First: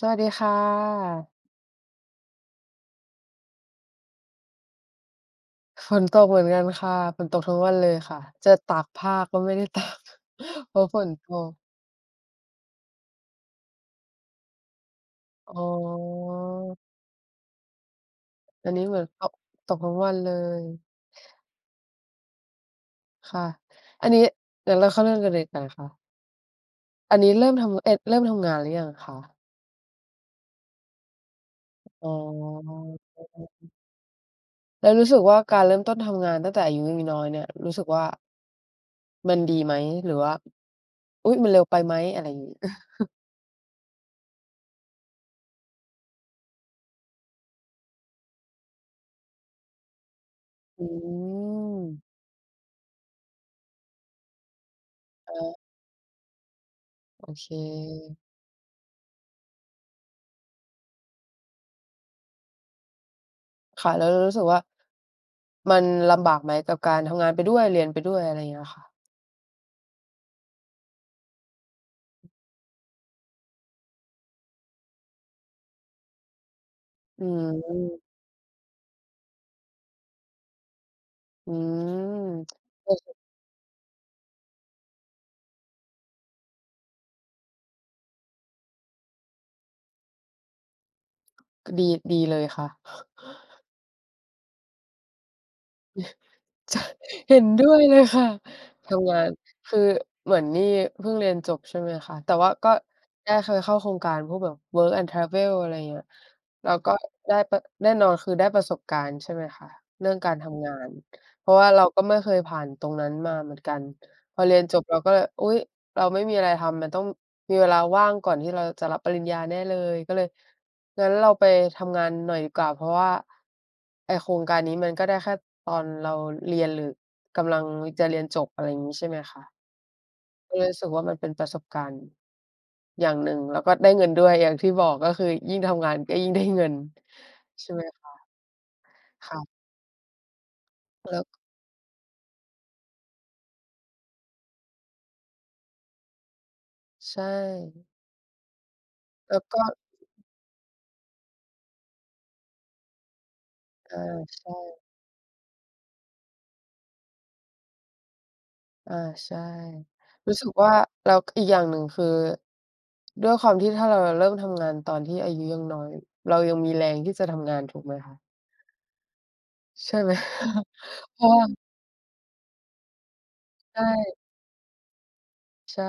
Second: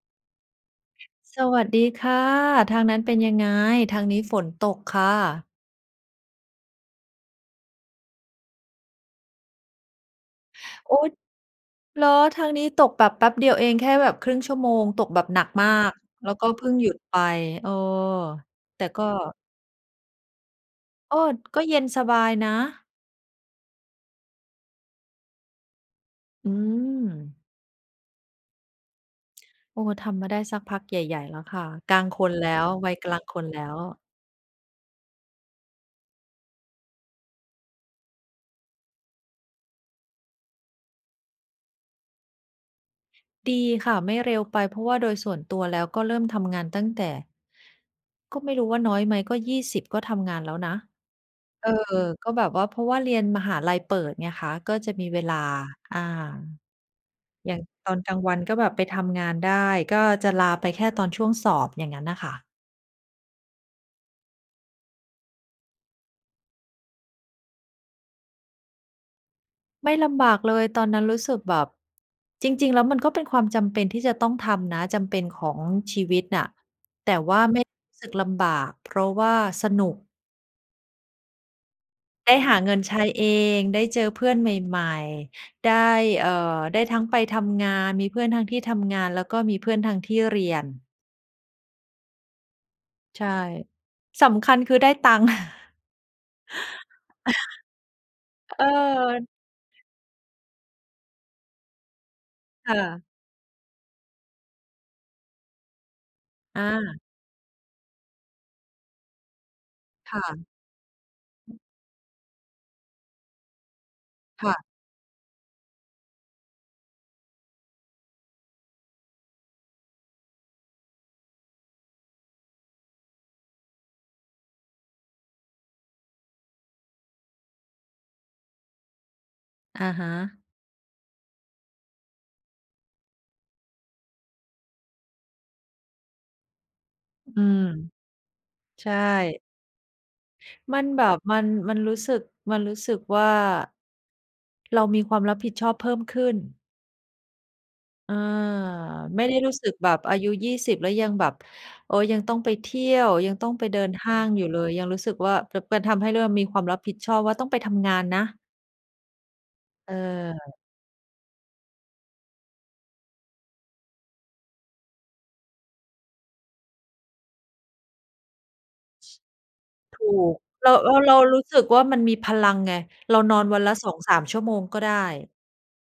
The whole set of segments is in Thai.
สวัสดีค่ะ สวัสดีค่ะ ทางนั้นเป็นยังไง ทางนี้ฝนตกค่ะ? ฝนตกเหมือนกันค่ะ ฝนตกทั้งวันเลยคะ จะตากผ้าก็ไม่ได้ ตาก เพราะอูฝ๊นด ตก เหรอ ทางนี้ตกแบบแป๊บเดียวเอง แค่แบบ 1/2 ชั่วโมง ตกแบบหนักอ๋มาก แล้วก็เพิ่อ งหยุดไป เออ อันนแีต้่เหมกือ็ นก็ ตกทั้งวันเลย โอ้ด ก็เย็นสบายนะ ค่ะ อันนี้ เดี๋ยวเราเข้าเรื่องกันเลย แต่ ล ค อือันนี้ม เริ่มทำ เอิด เริ่มทำงานหรือยังคะ? โอ้ ทำมาได้สักพักใหญ่ ๆ แล้วค่ะ กลาอง๋คนแล้ว วัยกลอ างคนแล้ว แล้วรู้สึกว่าการเริ่มต้นทำงานตั้งแต่อายุยัง น้อยเนี่ย รู้สึกว่า มันดีไหม หรือว่า อุ๊ย มันเร็วไปไหม? อะไรอย่างงี้ เออ ดีค่ะ ไม่เร็วไป เพราะว่าโดยส่วนตัวแล้วก็เริ่มทำงานตั้งแต่ ก็ไม่รู้ว่าน้อยไหม ก็ 20 ก็ทำงานแล้วนะ อืเออ ม ก็แบบว่า เพราะว่าเรียนมหาลัยเปิดไงคะ ก็จะมีเวลอา ะฮะ อา โอเอย่างตอนกลาค งวันก็แบบไปทำงานได้ ก็จะลาไปแค่ตอนช่วงสอบ อย่างงั้นน่ะค่ะ ค่ะ แล้วเรารู้สึกว่า มันลำบากไหมกับการทำงานไปด้วย เรียนไปด้วย อะไรเงี้ยค่ะ? ไม่ลำบากเลย ตอนนั้นรู้สึกแบบ จริง ๆ แล้วมันก็เป็นความจำเป็นที่จะต้องทำนะ จำเป็นของชีวิตน่ะ แต่อืว่าไม่รู้ม สึกลำบาก เพราะว่าสนุก อืได้ม หาเงินใช้เอง ได้เจอเพื่อนใหม่ ๆ ได้ เอ่อ ได้ทั้งไปทำงาน มีเพื่อนทั้งที่ทำงาน แล้วก็มีเพื่อนทั้งที่เรียน ก็ดี ดีเลยค่ะ ใช่ สำคัญคือได้ตังค์ ใช่ เห็นด้วยเลยค่ะ เทำงาออ น คือเหมือนนี่เพิ่งเรียนจบ ใช่ไหมคะ แต่ว่ากค็่ะ ได้เคยเข้าโครงการพวกแบบ work and travel อะไรอย่างเงี้ย อเราก็า ได้ปะ แน่นอนคือได้ประสบการณ์ ใช่ไหมคะ เรื่คอง่การะ ทำงาน เพราะว่าเราก็ไม่เคยผ่านตรงนั้นมาเหมือนกัน พอคเ่รียนะ จบเราก็ อุ๊ย! เราไม่มีอะไรทำ มันต้องมีเวลาว่างก่อนที่เราจะรับปริญญาแน่เลย ก็เลย งั้นเราไปทำงานหน่อยดีกว่า เพราะว่า ไอ้โครงการนี้มันก็ได้แค่ตอนเราเรียน หรือกำลังจะเรียนจบ อะไรอย่างงี้ ใช่ไหมคะ อะฮะ ก็เลยรู้สึกว่ามันเป็นประสบการณ์ อย่างหนึ่ง แล้วก็ได้เงินด้วย อย่างที่บอก ก็คือยิ่งทำงาน ก็ยิ่งได้ เงิน อืม ใช่ไหมคะ? ใชค่่ ะ มันแบแลบ้ว มัน มันรู้สึก มันรู้สึกว่า เรามีความรับผิดชอบเพิ่มขึ้น ใช่ อา ไม่ไแดล้้วรู้ก็ สึกแบบอายุ 20 แล้วยังแบบ โอ๊ย ยังต้องไปเที่ยว ยังต้องไปเดินอา ห้างใอยูช่เลย ่ ยังรู้สึกว่า เผลิบ เพิน ทำให้เริ่มมีความรับผิดชอบว่าต้องไปทำงานนะ อา ใช่ เรู้สึกออ ว่า แล้ว อีกอย่างหนึ่งคือ ด้วยความที่ถ้าเรา เราเริ่มทำงานตอนที่อายุยังน้อย เรายังมีแรงที่จะทำงานถูกไหมคะ? ใช่ถูไหม ก เรา เรา เราพอ รู้สึกว่ามันมีพลังไง เรานอนวันละ ใชสองส่ าม ชั่วโมงก็ได้ ใช่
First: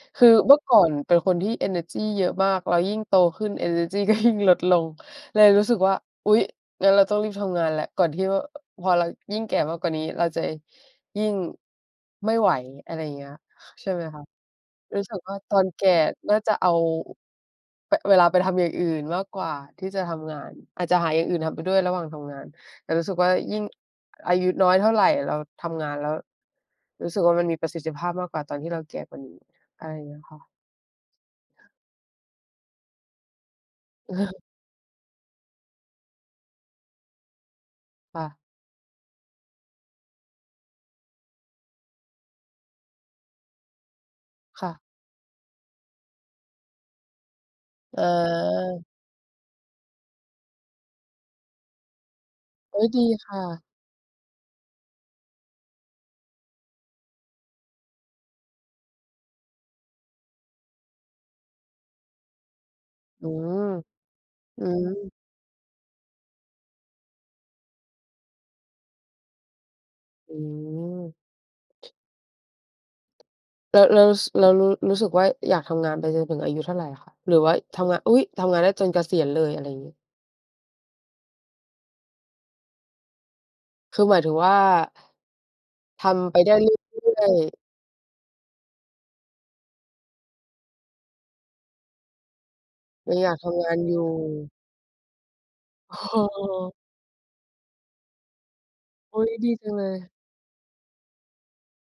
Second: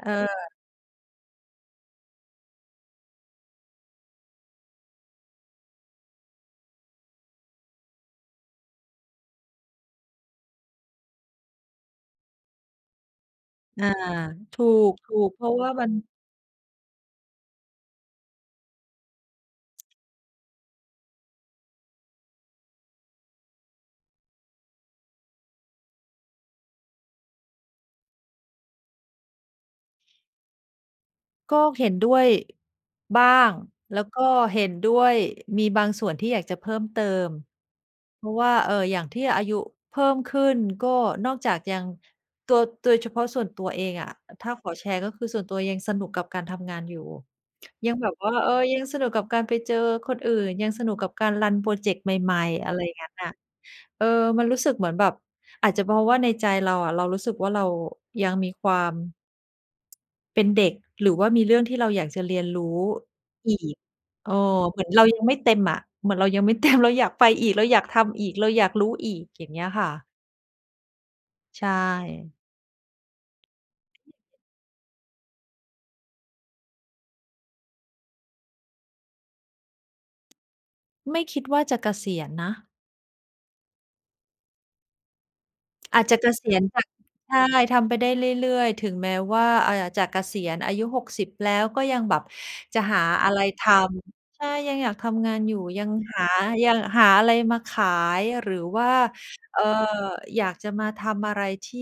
เคือออ เมื่อก่อนเป็นคนที่เอเนอร์จีเยอะมาก แล้วยิ่งโตขึ้นเอเนอร์จีก็ ยิ่ง ลดลง เลยรู้สึกว่า อุ๊ย งั้นเราต้องรีบทำงานแล้ว ก่อนที่ว่า อ พอเรายิ่งแก่มากกว่านี้เราจะยิ่ง ไม่ไหว อะไรอย่างเงี้ย อใชา ่ไหมคะ ถูรู้สึกก ว่ๆ าเพราตะอวน่าแกมั่น น่าจะเอา อ ป เวลาไปทำอย่างอื่นมากกว่าที่จะทำงาน อาจจะหาอย่างอื่นทำไปด้วยระหว่างทำงาน แต่รู้สึกว่ายิ่ง อายุน้อยเท่าไร เราทำงานแล้ว รู้สึกว่ามันมีประสิทธิภาพมากกว่าตอนที่เราแก่กว่านี้ อะไรอย่างเงี้ยค่ะ ก็เห็นด้วย บ้าง แล้วก็เห็นด้วย มีบางส่วนที่อยากจะเพิ่มเติม คเ่พราะะ ว่า เอ่อ อย่างที่อายุเพิ่มขึ้น ก็นอกจากยัง ตัว โดยเฉพาะส่วนตัวเองอะ ถ้าคข่อะ แชร์ก็คือ ส่วนตัวยังสนุกกับการทำงานอยู่ ยังแบบว่า เออ ยัเออ งสนุกกับการไปเจอคนอื่น ยังสนุกกับการรันพรอเจกต์ใหม่ ๆ อะเไฮร้ย! ดงัี้นนค่ะ ่ะ เออ มันรู้สึกเหมือนแบบ อาจจะเพราะว่าในใจเราอะ เรารู้สึกว่า เรายังมีความ เป็นเด็ก หรือว่ามีเรื่องที่เราอยากจะเรียนรู้อือีม ก เออ อืเหมือนเราม ยังไม่เต็มอะ เหมือนเรายังไม่ เต็ม เราอยากไปอีก เราอยากทำอีก เราอยากรู้อีก อย่างเงี้ยค่ะ อืม ใช่ แล้ว แล้ว ส แล้วรู้ รู้สึกว่า อยากทำงานไปจนถึงอายุเท่าไรคะ? หรือไว้ทำงะ อุ๊ย! ทำงานได้จนเกษียณเลย อะไรงี้ ไม่คิดว่าจะเกษียณนะ คือหมายถึงว่า อาทจจะเกำไปษไดี้ยณ เรแต่ ื่อใชย ่ ๆ ทำไปได้เรื่อย ๆ ถึงแม้ว่า อ่า จะเกษียณอายุ 60 แล้ว ก็ยังแบบจะหายังออยะาไกรททำงานอยู่ ำ ใช่ ยังอยากทำงานอยู่ ยังอห๋า ยัอ ง หาอะไรมาขาย หรือว่า อุ๊ย! ดีเอ่อ จังเลย อยากจะมาทำอะไรที่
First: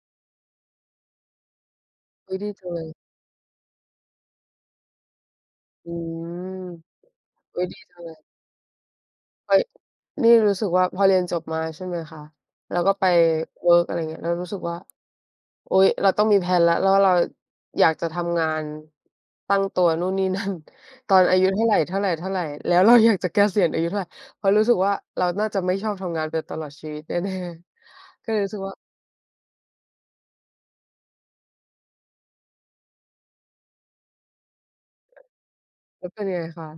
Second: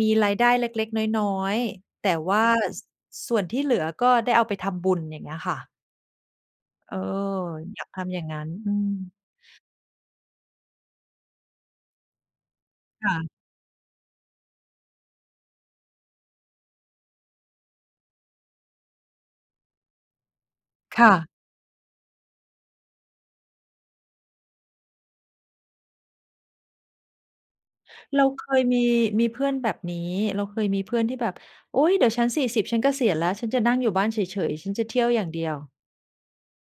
มีรายได้เล็ก ๆ น้อย ๆ แต่วอุ๊่ย! า ดีจังเส ลย ส่วนที่เหลือก็ได้เอาไปทำบุญ อย่างเงี้ยค่ะ อืม เออ อุ๊ย! ดีอยากจัทงเลำอยย ่างงั้น อืม เฮ้ย นี่รู้สึกว่าพอเรียนจบมา ใช่ไหมคะ แล้วก็ไปค่ะ เวิร์ก อะไรเงี้ย แล้วรู้สึกว่า อุ๊ย! เราต้องมี แพลน แล้ว แล้วเรา อยากจะทำงาน ตั้งตัวนู่นนี่ นั่น ค่ตอนะ อายุเท่าไร ๆ ๆ แล้วเราอยากจะเกษียณอายุเท่าไร เพราะรู้สึกว่า เราน่าจะไม่ชอบทำงานไปตลอดชีวิต แน่ เราๆ ก็เลเยครู้สึยกว่า มี มีเพื่อนแบบนี้ เราเคยมีเพื่อนที่แบบ "โอ๊ย! เดี๋ยวฉัน 40 ฉันเกษียณแล้ว ฉันจะนั่งอยู่บ้านเฉย ๆ ฉันจะเที่ยวอย่างเดียว" แล้วเป็นยังไงคะ?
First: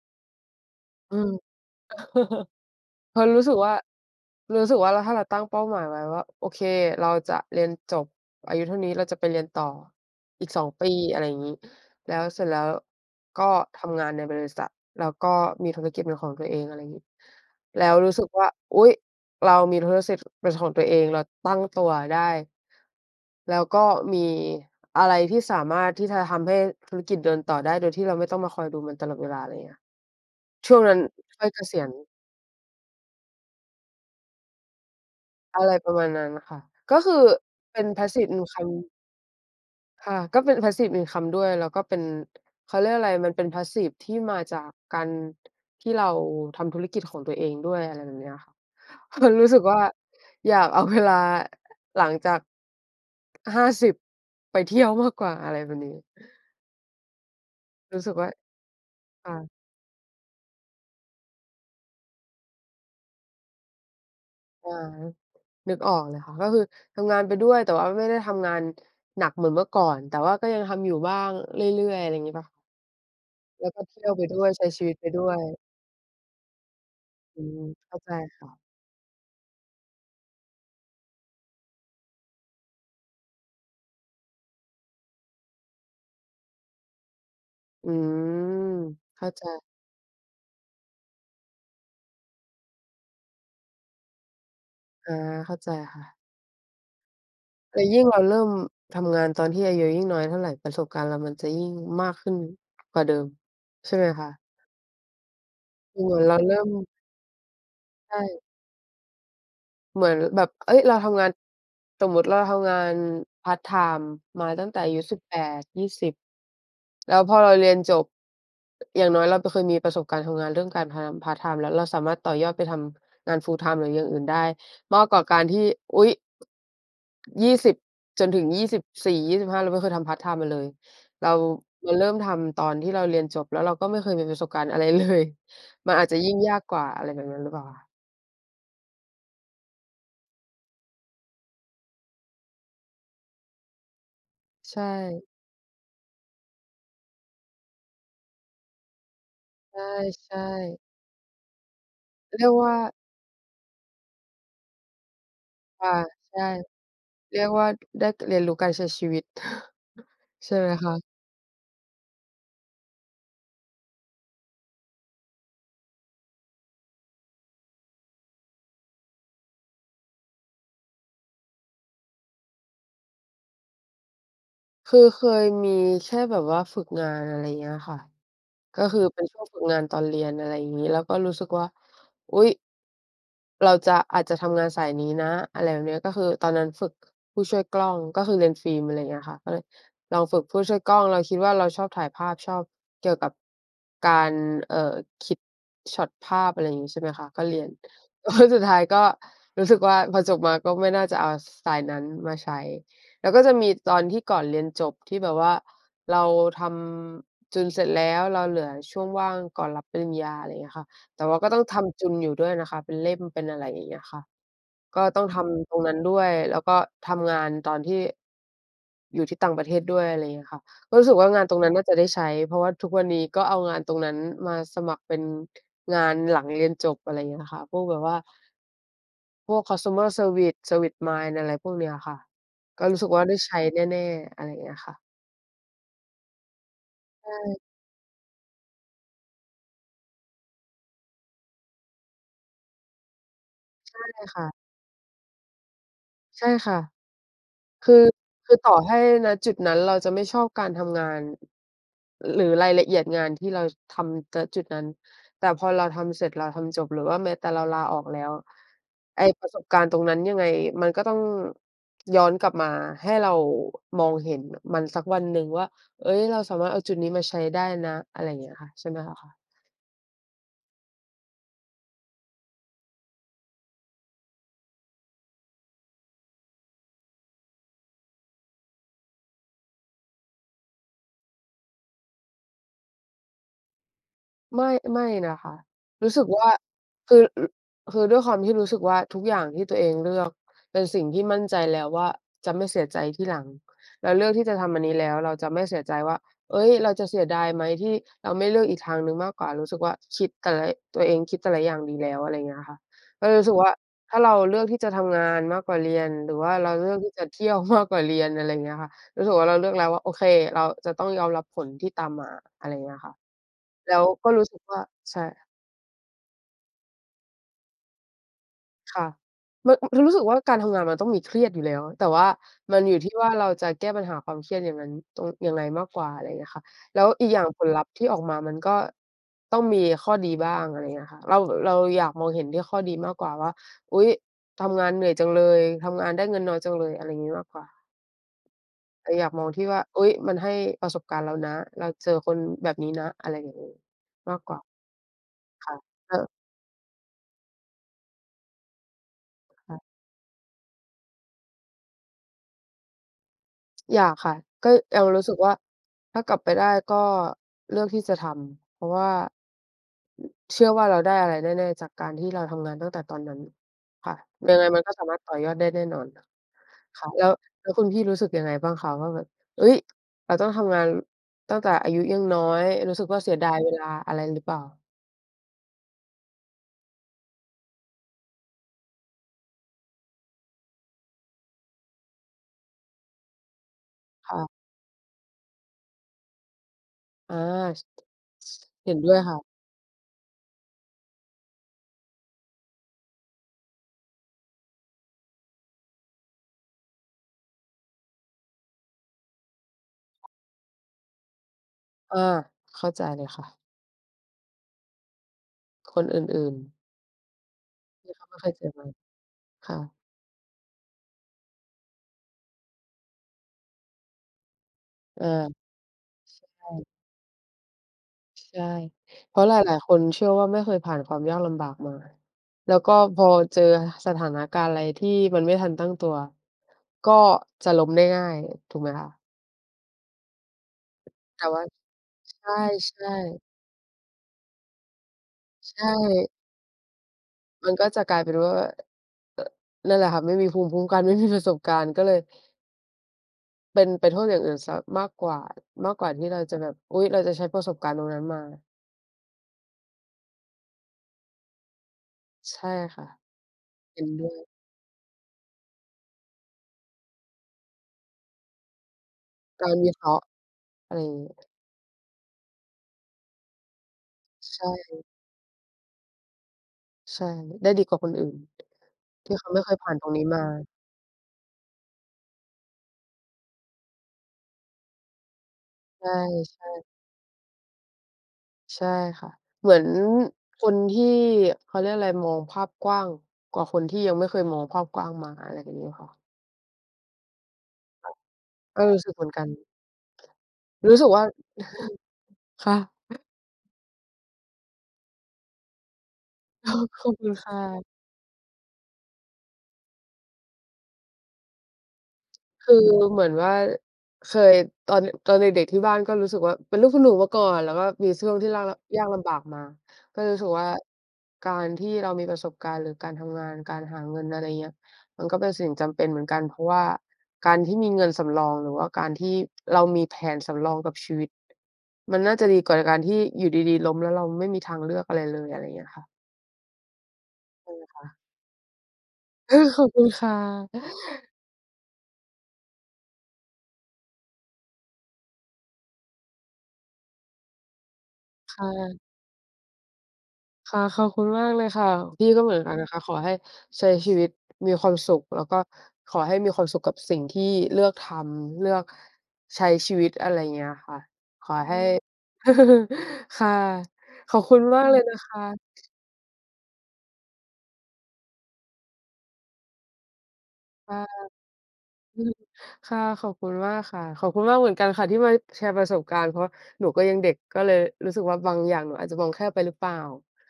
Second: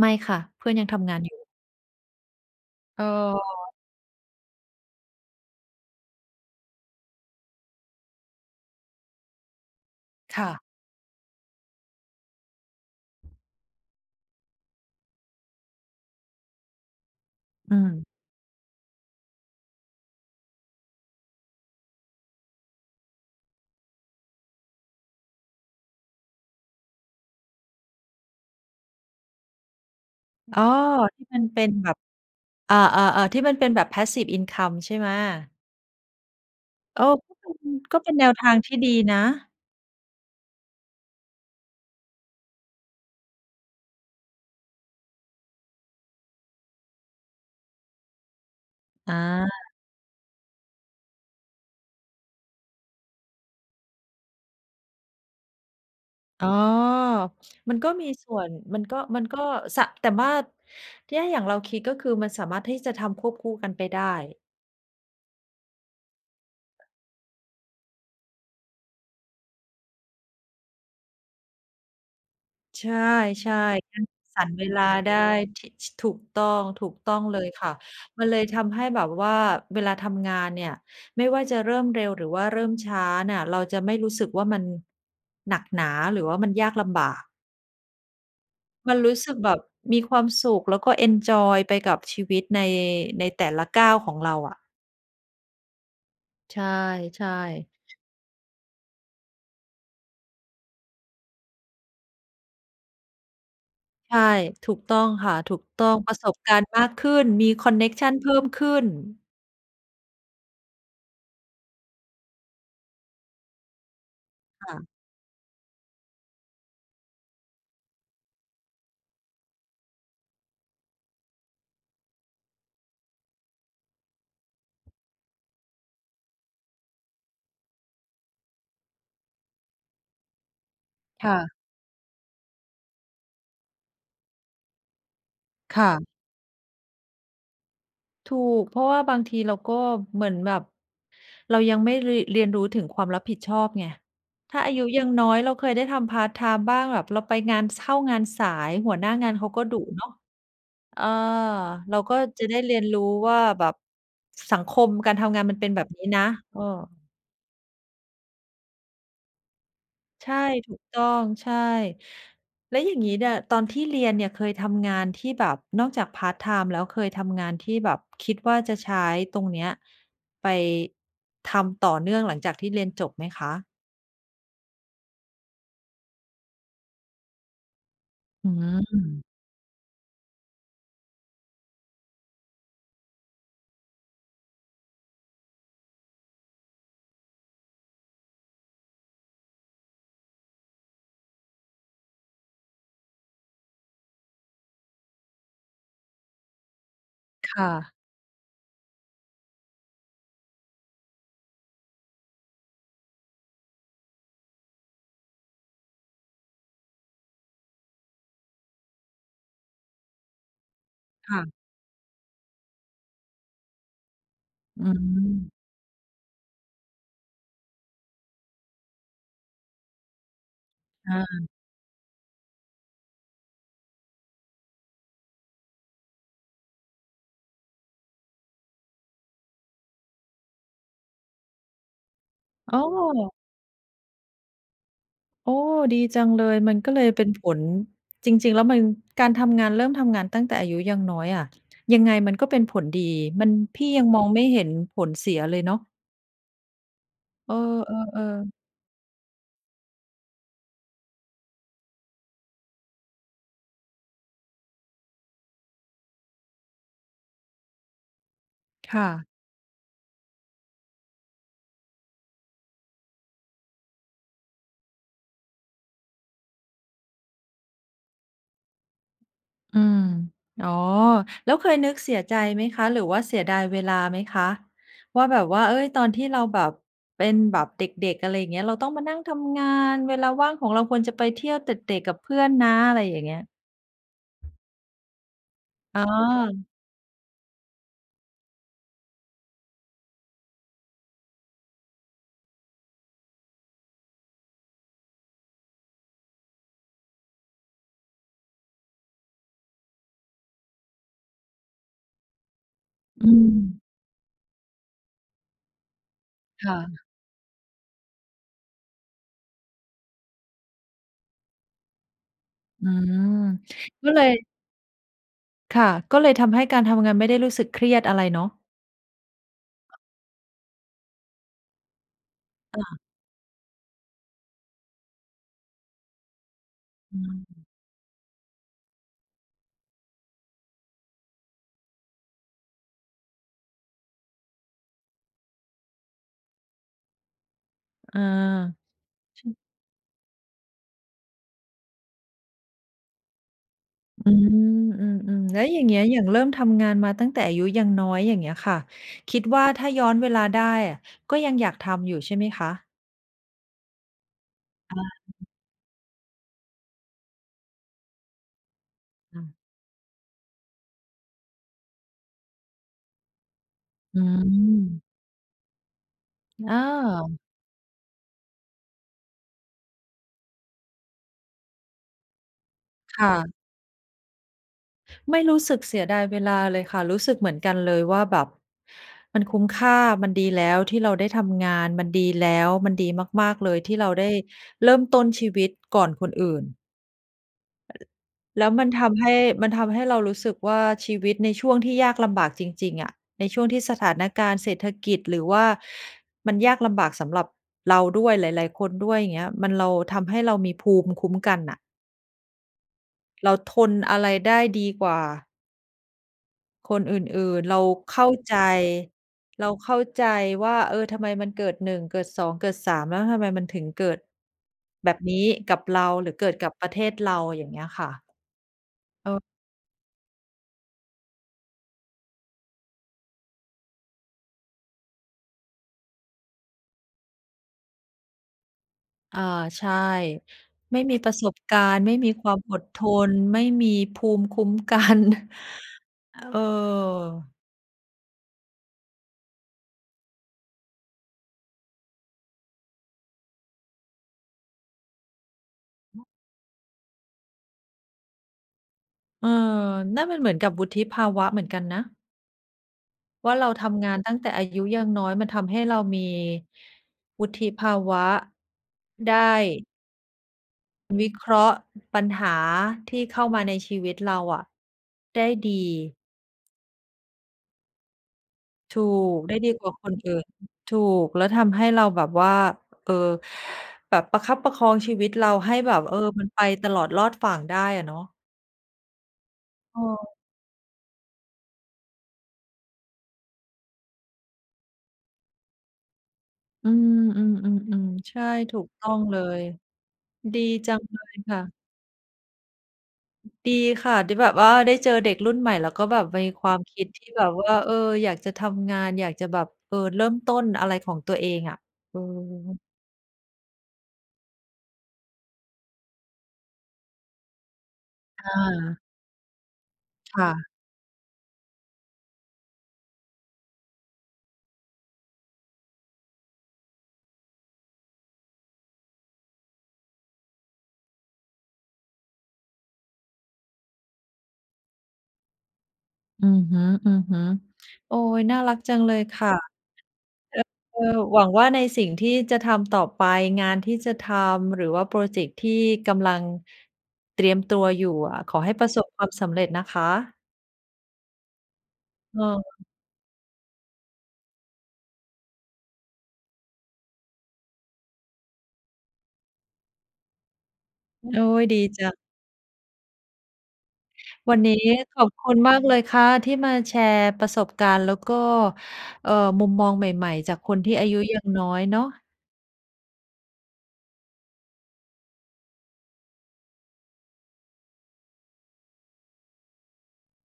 ไม่ค่ะ เพื่อนยังทำองืานม อยู่ เอพอเราอ รู้สึกว่า รู้สึกว่า ถ้าเราตั้งเป้าหมายไว้ว่า โอเค เราจะเรียนจบอายุเท่านี้ เราจะไปเรียนต่อคอ่ีก สะ อง ปี อะไรอย่างงี้ แล้วเสร็จแล้วก็ทำงานในบริษัท แล้วก็มีธุรกิจเป็นของตัวเอง อะไรอย่างงี้ อืแล้วม รู้สึกว่า อุ๊ย! เรามีธุรกิจ เป็นของตัวเอง เราตั้งตัวได้ แล้วก็มีอะไรที่สามารถที่จะทำให้ธุรกิจเดินต่อได้ โดยที่เราไม่ต้องมาคอยดูมันตลอดเวลา อะไรอย่างเงี้ย อ้อ ช่วงนั้นที่มัคน่อยเเปก็นษียแบณ บ อา ๆ ๆ ที่มันเป็นแบบ Passive income ใช่ไหม? อะไรประมาณนั้นค่ะ กโ็อ้ คือก็เป็น เป็น ก็เป็นแนPassive วทางทีincome ่ดีนะ ค่ะ ก็เป็น Passive income ด้วย แล้วก็เป็น เขาเรียกอะไร มันเป็น passive ที่มาจากการที่เราทำธุรกิจของตัวเองด้วย อะไรแบบเนี้ย เอพราะรู้สึกา ว่า อยากเอาเวลา หลังจาก 50 ไปเที่ยวมากกว่า อะไรแบบนี้ อ๋อ มันก็รู้มีสึกว่สา ่วน มันก็ มันค่ก็ ะ สะ แต่ว่า แย่อย่างเราคิด ก็คือมันสามารถที่จะทำควบคู่กันไปได้ อา นึกออกเลยค่ะ ก็คือทำงานไปด้วย แต่ว่าไม่ได้ทำงานหนักเหมือนเมื่อก่อน แต่ว่าก็ยังทำอยู่บ้างเรื่อย ๆ ไรอย่างงี้เปล่า? ใช่ แล้วก็ๆ เที่ยวไปดสร้วย รใเชว้ชลีาวิตไปได้ ด้วย ท ช ถูกต้อง ๆ เลอืยม ค่ะ เข้าใจมันเลคย่ะ ทำให้แบบว่าเวลาทำงานเนี่ย ไม่ว่าจะเริ่มเร็วหรือว่าเริ่มช้าน่ะ เราจะไม่รู้สึกว่ามัน หนักหนา หรือว่ามันยากลำบาก อืม มันรู้เข้สาึกใจ แบบมีความสุข แล้วก็เอนจอยไปกับชีวิตใน ในแต่ละก้าวของเราอะ อา เข้าใจค่ะ ใช่ ๆ แต่ยิ่งเราเริ่มทำงานตอนที่อายุยิ่งน้อยเท่าไร ประสบการณ์เรามันจะยิ่งมากขึ้นกว่าเดิม ใช่ไหมใช่ คะ? ถูกต้องค่ะ ถูกต้อง คือปเหมระือนสเรบาเกราิ่รณม ์มากขึ้น มีคอนเน็กชัใชนเพิ่่ มขึ้น เหมือนแบบ เฮ้ย! เราทำงาน สมมุติเราทำงานพาร์ตไทม์มาตคั้่งแต่ะ อายุ 18-20 แล้วพอเราเรียนจบ อย่างน้อยเราก็เคยมีประสบการณ์ทำงานเรื่องการทำงาน พาร์ตไทม์แล้ว เราสามารถต่อยอดไปทำงาน full-time หรืออย่างอื่นได้ มากกว่าการที่ อุ๊ย! 20 จนถึง 24-25 เราไม่เคยทำพาร์ตไทม์มาเลย เครา ่ะ เราเริ่มทำตอนที่เราเรียนจบ แล้วเราก็ไม่เคยมีประสบการณ์อะไร เลย ค่มันอะ าจจะยิ่งยากกว่า อะไรแบบนั้นหรือเปล่าอะ? ถูก เพราะว่าบางทีเราก็เหมือนแบบ เรายังไม่เรีย เรียนรู้ถึงความรับผิดชอบไง ถ้าอาใชยุยังน่ ้อย เราเคยได้ทำพาร์ตไทม์บ้าง แบบเราไปงาน ช เข้างานสาย หัวหน้างานเขาก็ดุเนาะ ใช่ ๆ อ่า เราก็เจระียไกด้วเ่รียนา รู้ว่าแบบ สังคมการทำงานมันเป็นแบคบ่ะ นี้นะ ใช่ เออ เรียกว่า ได้ เรียนรู้การใช้ชีวิต ใช่ ใช่ไหมถูกคต้ะ? อง ใช่ แล้วอย่างงี้เนี่ย ตอนที่เรียนเนี่ยเคยทำงานที่แบบ นอกจากพาร์ตไทม์แล้ว เคยทำงานที่แบบคิดว่าจะใช้ตรงเนี้ย ไป ทำต่อเนื่องหลังจากที่เรียนจบไหมคะ? คือเคยมีแค่แบบว่าฝึกงาน อะไรอย่างเงี้ยค่ะ อืก็คือเป็ม นช่วงฝึกงานตอนเรียน อะไรอย่างงี้ แล้วก็รู้สึกว่า อุ๊ย! เราจะ อาจจะทำงานสายนี้นะ อะไรแบบเนี้ย ก็คือตอนนั้นฝึกผู้ช่วยกล้อง ก็คือเรียนฟิล์ม อะไรอย่างเงี้ยค่ะ ก็เลยลองฝึกผู้ช่วยกล้อง เราคิดว่าเราชอบถ่ายภาพ ชอบเกี่ยวกับ การเอ่อ คิดช็อตภาพ อะไรอย่างงี้ ใช่ไหมคะ ก็คเรี่ยน ะ แล้ว สุดท้ายก็รู้สึกว่า พอจบมาก็ไม่น่าจะเอา ส สายนั้นมาใช้ แล้วก็จะมีตอนที่ก่อนเรียนจบ ที่แบบว่าเราทำจุนเสร็จแล้ว เราเหลือช่วงว่างก่อนรับปริญญา อะไรอย่างเงี้ยค่ะ แต่คว่า่ก็ะ ต้องทำจุนอยู่ด้วยนะคะ เป็นเล่ม เป็นอะไรอย่างเงี้ยค่ะ อืก็ต้องทม ำตรงนั้นด้วย แล้วก็ทำงานตอนที่ อยู่ที่ต่างประเทศด้วย อะไรอย่างเงี้ยค่ะ ก็รู้สอึกว่างาา นตรงนั้นน่าจะได้ใช้ เพราะว่าทุกวันนี้ก็เอางานตรงนั้นมาสมัครเป็นงานหลังเรียนจบ อะไรอย่างเงี้ยค่ะ พวกแบบว่า พวก คอนซูเมอร์เซอร์วิซ service mind อะไรพวกเนี้ยค่ะ อ๋ก็รู้สึกว่าไดอ! ้ใช้แน่ ๆ อะไรอย่างเงี้ยค่ะ โอ้ ดีจังเลย มันก็เลยเปใ็ชนผ่ ล จริง ๆ แล้วมัน การทำงานเริ่มทำงานตั้งแต่อายุยังน้อยอะ ยังไงมันก็เป็นผลดี มัน พี่ใชย่ังมองคไม่่ะ เห็นผลเสียเลยเนาะ ใช่ค่ะ เอคือ อ คๆ ๆ ือต่อให้ ณ จุดนั้นเราจะไม่ชอบการทำงาน อึ ร หรือรายละเอียดงานที่เรา ช ทำ ณ จุดนั้น แต่พอเราทำเสร็จ เราทำจบ หรือว่าแม้แต่เราลาออกแล้ว ค่ไอะ ้ประสบการณ์ตรงนั้นยังไงมันก็ต้องย้อนกลับมาให้เรา อ มองเห็น ม มันสักวันหนึ่งว่า เอ๊ย เราสามารถเอาจุดนี้มาใช้ได้นะ อะไรอย่างเงี้ยค่ะ ใช่ไหมล่ะคะ อืม อ๋อ แล้วเคยนึกเสียใจไหมคะ หรือว่าเสียดายเวลาไหมคะ? ว่าแบบว่า เอ๊ย ตอนที่เราแบบเป็นแบบเด็ก ๆ อะไรอย่างเงี้ย เราต้องมานั่งทำงาน เวลาว่างของเราควรจะไปเที่ยวเตร็ดเตร่กับเพื่อนนะ อะไรอย่างเงี้ย ไม่ ไม่นะคะ อ๋รู้สึกว่า อ คือ ลุ คือด้วยความที่รู้สึกว่า ทุกอย่างที่ตัวเองเลือกเป็นสิ่งที่มั่นใจแล้วว่าจะไม่เสียใจทีหลัง เราเลือกที่จะทำอันนี้แล้วเราจะไม่เสียใจว่า เอ๊ย เราจะเสียดายไหม ที่เราไม่เลือกอีกทางหนึ่งมากกว่า รู้สึกว่า คิด แต่ละ ตัวเองคิดแต่ละอย่างดีแล้ว อะไรอย่างเงี้ยอะค่ะ อเอือ สึกว่า ม ถ้าเราเลือกที่จะทำงานมากกว่าเรียน หรือว่าเครา่เลือกะ ที่จะเที่ยว มาก กว่าเรียน อะไรอย่างเงี้ยค่ะ รู้สึกว่า เราเลือกแล้วว่า โอเค เราจะต้องยอมรับผลที่ตามมา อะไรอย่าอืงเงี้ยค่ะ ม แล้วก็เลก็ย รู้สึกว่า ใช่ ค่ะ ก็เลยทำให้การทำงาน ไม่ได้รู้สึกเครียดอะไรเนาะ ค่ะ ร อ เรารู้สึกว่า การทำงานมันต้องมีเครียดอยู่แล้ว แต่ว่ามันออยูา ่ที่ว่าเราจะแก้ปัญหาความเครียดอย่างงั้นตรง ยังไงมากกว่า อะไรเงี้ยค่ะ แล้วออีกอย่างผืม ลลัพธ์ที่ออกมา มันก็ต้องมีข้อดีบ้าง อะไรอย่างเงี้ยค่ะ เรา เราอยากมองเห็นที่ข้อดีมากกว่าว่า "อุ๊ย! ทำงานเหนื่อยจังเลย ทำงานได้เงินน้อยจังเลย" อะไรอย่างงี้มากกว่า เออ แต่อยากชมองิ ที่ว่า "อุ๊ย! มันให้ประสบการณ์เรานะ เราเจอคนแบบนี้นะ" อะไรอย่างนี้อืมากกว่า ม ๆ ๆ แล้วค่ะ อย่างเงี้ย กอ็ ย่างเริ่มทำงานมาตั้งแต่อายุยังน้อย อย่างเงี้ยค่ะ คิดว่าค่ถะ ้าย้อนเวลาได้อะ ก็ยังอยากทำอยู่ใช่ไหมคะ? อยากค่ะ ก็อยังรู้สึกา ว่า ถ้ากลับไปได้ก็เลือกที่จะทำ เพราะว่า อา เชื่อว่าเราได้อะไรแน่ ๆ จากการที่เราทำงานตั้งแต่ตอนนั้น ค่อะ ืยังไงมันก็สม ามารถต่อยอดได้แน่นอน อค่ะ แล้ว า แล้วคุณพี่รู้สึกยังไงบ้างคะว่าแบบ "เฮ้ย! เราต้องทำงานตั้งแต่อายุยังน้อย" รู้สึกวค่าเ่สียดาะ ย เวลาอะไรหรือเปล่า? ไม่รู้สึกเสียดายเวลาเลยค่ะ รู้สึกเหมือนกันเลยว่าแบบ มันคุ้มค่า มันดีแล้วที่เราได้ทำงาน มันดีแล้ว มันดีมาก ๆ เลยที่เราไดค้่ะ เริ่มต้นชีวิตก่อนคนอื่น อา ช แล้วมัเหน็นทด้วยำใหค้ ่ะ มันทำให้เรารู้สึกว่าชีวิตในช่วงที่ยากลำบากจริง ๆ อะในช่วงที่สถานการณ์เศรษฐกิจ หรือว่ามันยากลำบากสำหรับเราด้วย หลาย ๆ คนด้วย อย่างเงี้ย มันเรา ทค่ะ ำให้เรามีภูมิคุ้มกันน่ะ อา เข้าใจเลย ค่เระ าทนอะไรได้ดีกว่า คนอื่น ๆ คนอื่น ๆ เราที่เเขข้าาไม่เคใยจ เจอมา เราค่ะ เข้าใจว่า เออ ทำไมมันเกิด 1 เกิด 2 เกิด 3 แล้วทำไมมันถึงเกิดแบบอา นี้กับเราหรือเกิดใชกับป่ ระเทศเรา อย่างเงี้ยค่ะ ใช่ เพราเออ ะหลาย ๆ คนเชื่อว่า ไม่เคยผ่านความยากลำบากมา แล้วก็พอเจอสถานการณ์อะไรที่มันไม่ทันตั้งตัวก็จะล้มได้ง่ายถูกไหมคะ? อา ใช่ ไม่มีประแตส่บว่า การณ์ ไม่มีใความอดทช่ น ๆ ไม่มีภูมิคุ้ม กัน ใช่ เออ มันก็จะกลายเป็นว่า อ อ นั่นแหละค่ะ ไม่มีภูมิคุ้มกัน ไม่มี ประสบการณ์ก็เลย เป็นไปโทษอย่างอื่นสักมากกว่า มากกว่าที่เราจะแบบ อุ๊ย เราจะใช้ประสบการณ์ตรงนั้นมา เออ นั่นมันเหมือนกับวุฒิภาวะเหมือนกันนะ ใช่ค่ะ ว่าเราทเห็ำงนานด้ตัว้งแย ต่อายุยังน้อยมันทำให้เรามีวุฒิภาวะ ได้ ได้วิเคราะห์ อะไรอย่างวงิี้ เคราะห์ปัญหาที่เข้ามาในชีวิตเราใอชะ่ ได้ดี ใช่ ได้ดีกว่าคนอื่น ถูที่ก เขาได้ไม่เดีคยกผว่่าานตครงนนี้อื่มน า ถูก แล้วทำให้เราแบบว่า เอ่อ แบบประคับประคองชีวิตเราให้แบใบ เออ มันไปช่ ๆ ตลอดรอดฝั่งได้อะเนาะ ใช่ค่ะ เหมือนเออ คนที่ เขาเรียกอะไร มองภาพกว้างกว่าคนที่ยังไม่เคยมองภาพกว้างมา อะไรแบบนี้ค่ะ อืม ค่ๆ ะ ๆ ๆ ใช่ ถเูออ กรู้ตส้ึอกงเหมือเนลกัน ย ดีจรัู้งสึกเวล่า ยค่ะ ค่ะ ดีค่ะ ที่แบบว่าได้เจอเด็กรุ่นใหม่ แล้วก็แบบมีความคขิดอบทคีุ่ณแบคบ่ว่า ะ เออ อยากจะทำงาน อยากจะแบบ เออ เริ่มต้นอะไรของตัวเองอะ เออ คือเหมือนว่า เคย ตอน น ตอนเด็ก ๆ ที่บ้านก็รู้สึกว่า เป็นลูกคุณหนูมาก่อน แล้วก็มีช่วง คที่่ลาก ะ ยากลำบากมา ก็เลยรูค้ส่ึะ กว่า การที่เรามีประสบการณ์ หรือการทำงาน การหาเงิน อะไรอย่างเงี้ย มันก็เป็นสิ่งจำเป็นเหมือนกัน เพราะว่าการที่มีเงินสำรอง หรือว่าการที่เรามีแผนสำรองกับชีวิต มันน่าจะดีกว่าในการที่อยู่ดี ๆ ล้ม แล้วเราไม่มีทางเลือกอะไรเลย อะไรอย่างเงี้ยค่ะ อือฮึ เออ ค่ๆ โะ อ๊ย น่ารักจังเลยค่ะ อา ขอบคุณค่ะ เออ หวังว่าในสิ่งที่จะทำต่อไป งานที่จะทำ หรือว่าพรอเจกต์ที่กำลังเตรียมตัวอยู่อะ ขคอ่ให้ประะ สบความสำเร็จนะคะ ค่ะ ขอบคุณมากเลยค่ะ พี่ก็เหมือนกันนเออ ะคะ ขอให้ใช้ชีวิตมีความสุข แล้วก็ขอให้มีความสุขกับสิ่งที่เลือกทำ เลือกใช้ชีวิต อะไรอย่างเงี้ยค่ะ โอ้ขอ ย ใหดี้ จัง ค่ะ ขอบควุัณนนี้มากเลยนขะอคบคุะ ณมากเลยค่ะที่มาแชร์ประสบการณ์ แล้วก็ เอ่อ มุมมองใหม่ ๆ จากคนทคี่่ะ อายุยังน้อยเนาะ ค่ะ ขอบคุณมากค่ะ ขอบคุณมากเหมือนกันค่ะที่มาแชร์ประสบการณ์ เพราะว่าหนูก็ยังเด็กก็เลยรู้สึกว่า บางอย่างหนูอาจจะมองแคบไปหรือเปล่า?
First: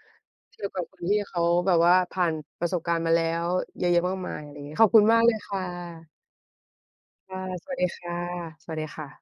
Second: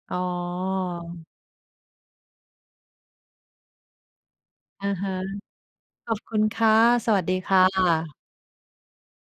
อ๋เทียบกับคนที่อ เขาแบบว่า ผ่านประสบการณ์มาแล้วเยอะ ๆ มากมาย อะไรอย่างงี้ ขออะบคุณฮะ มากเลยค่ะ ขอบคุณค่ะ สวัสคดี่ะ ค่สวัสดีค่ะ ะ สวัสดีค่ะ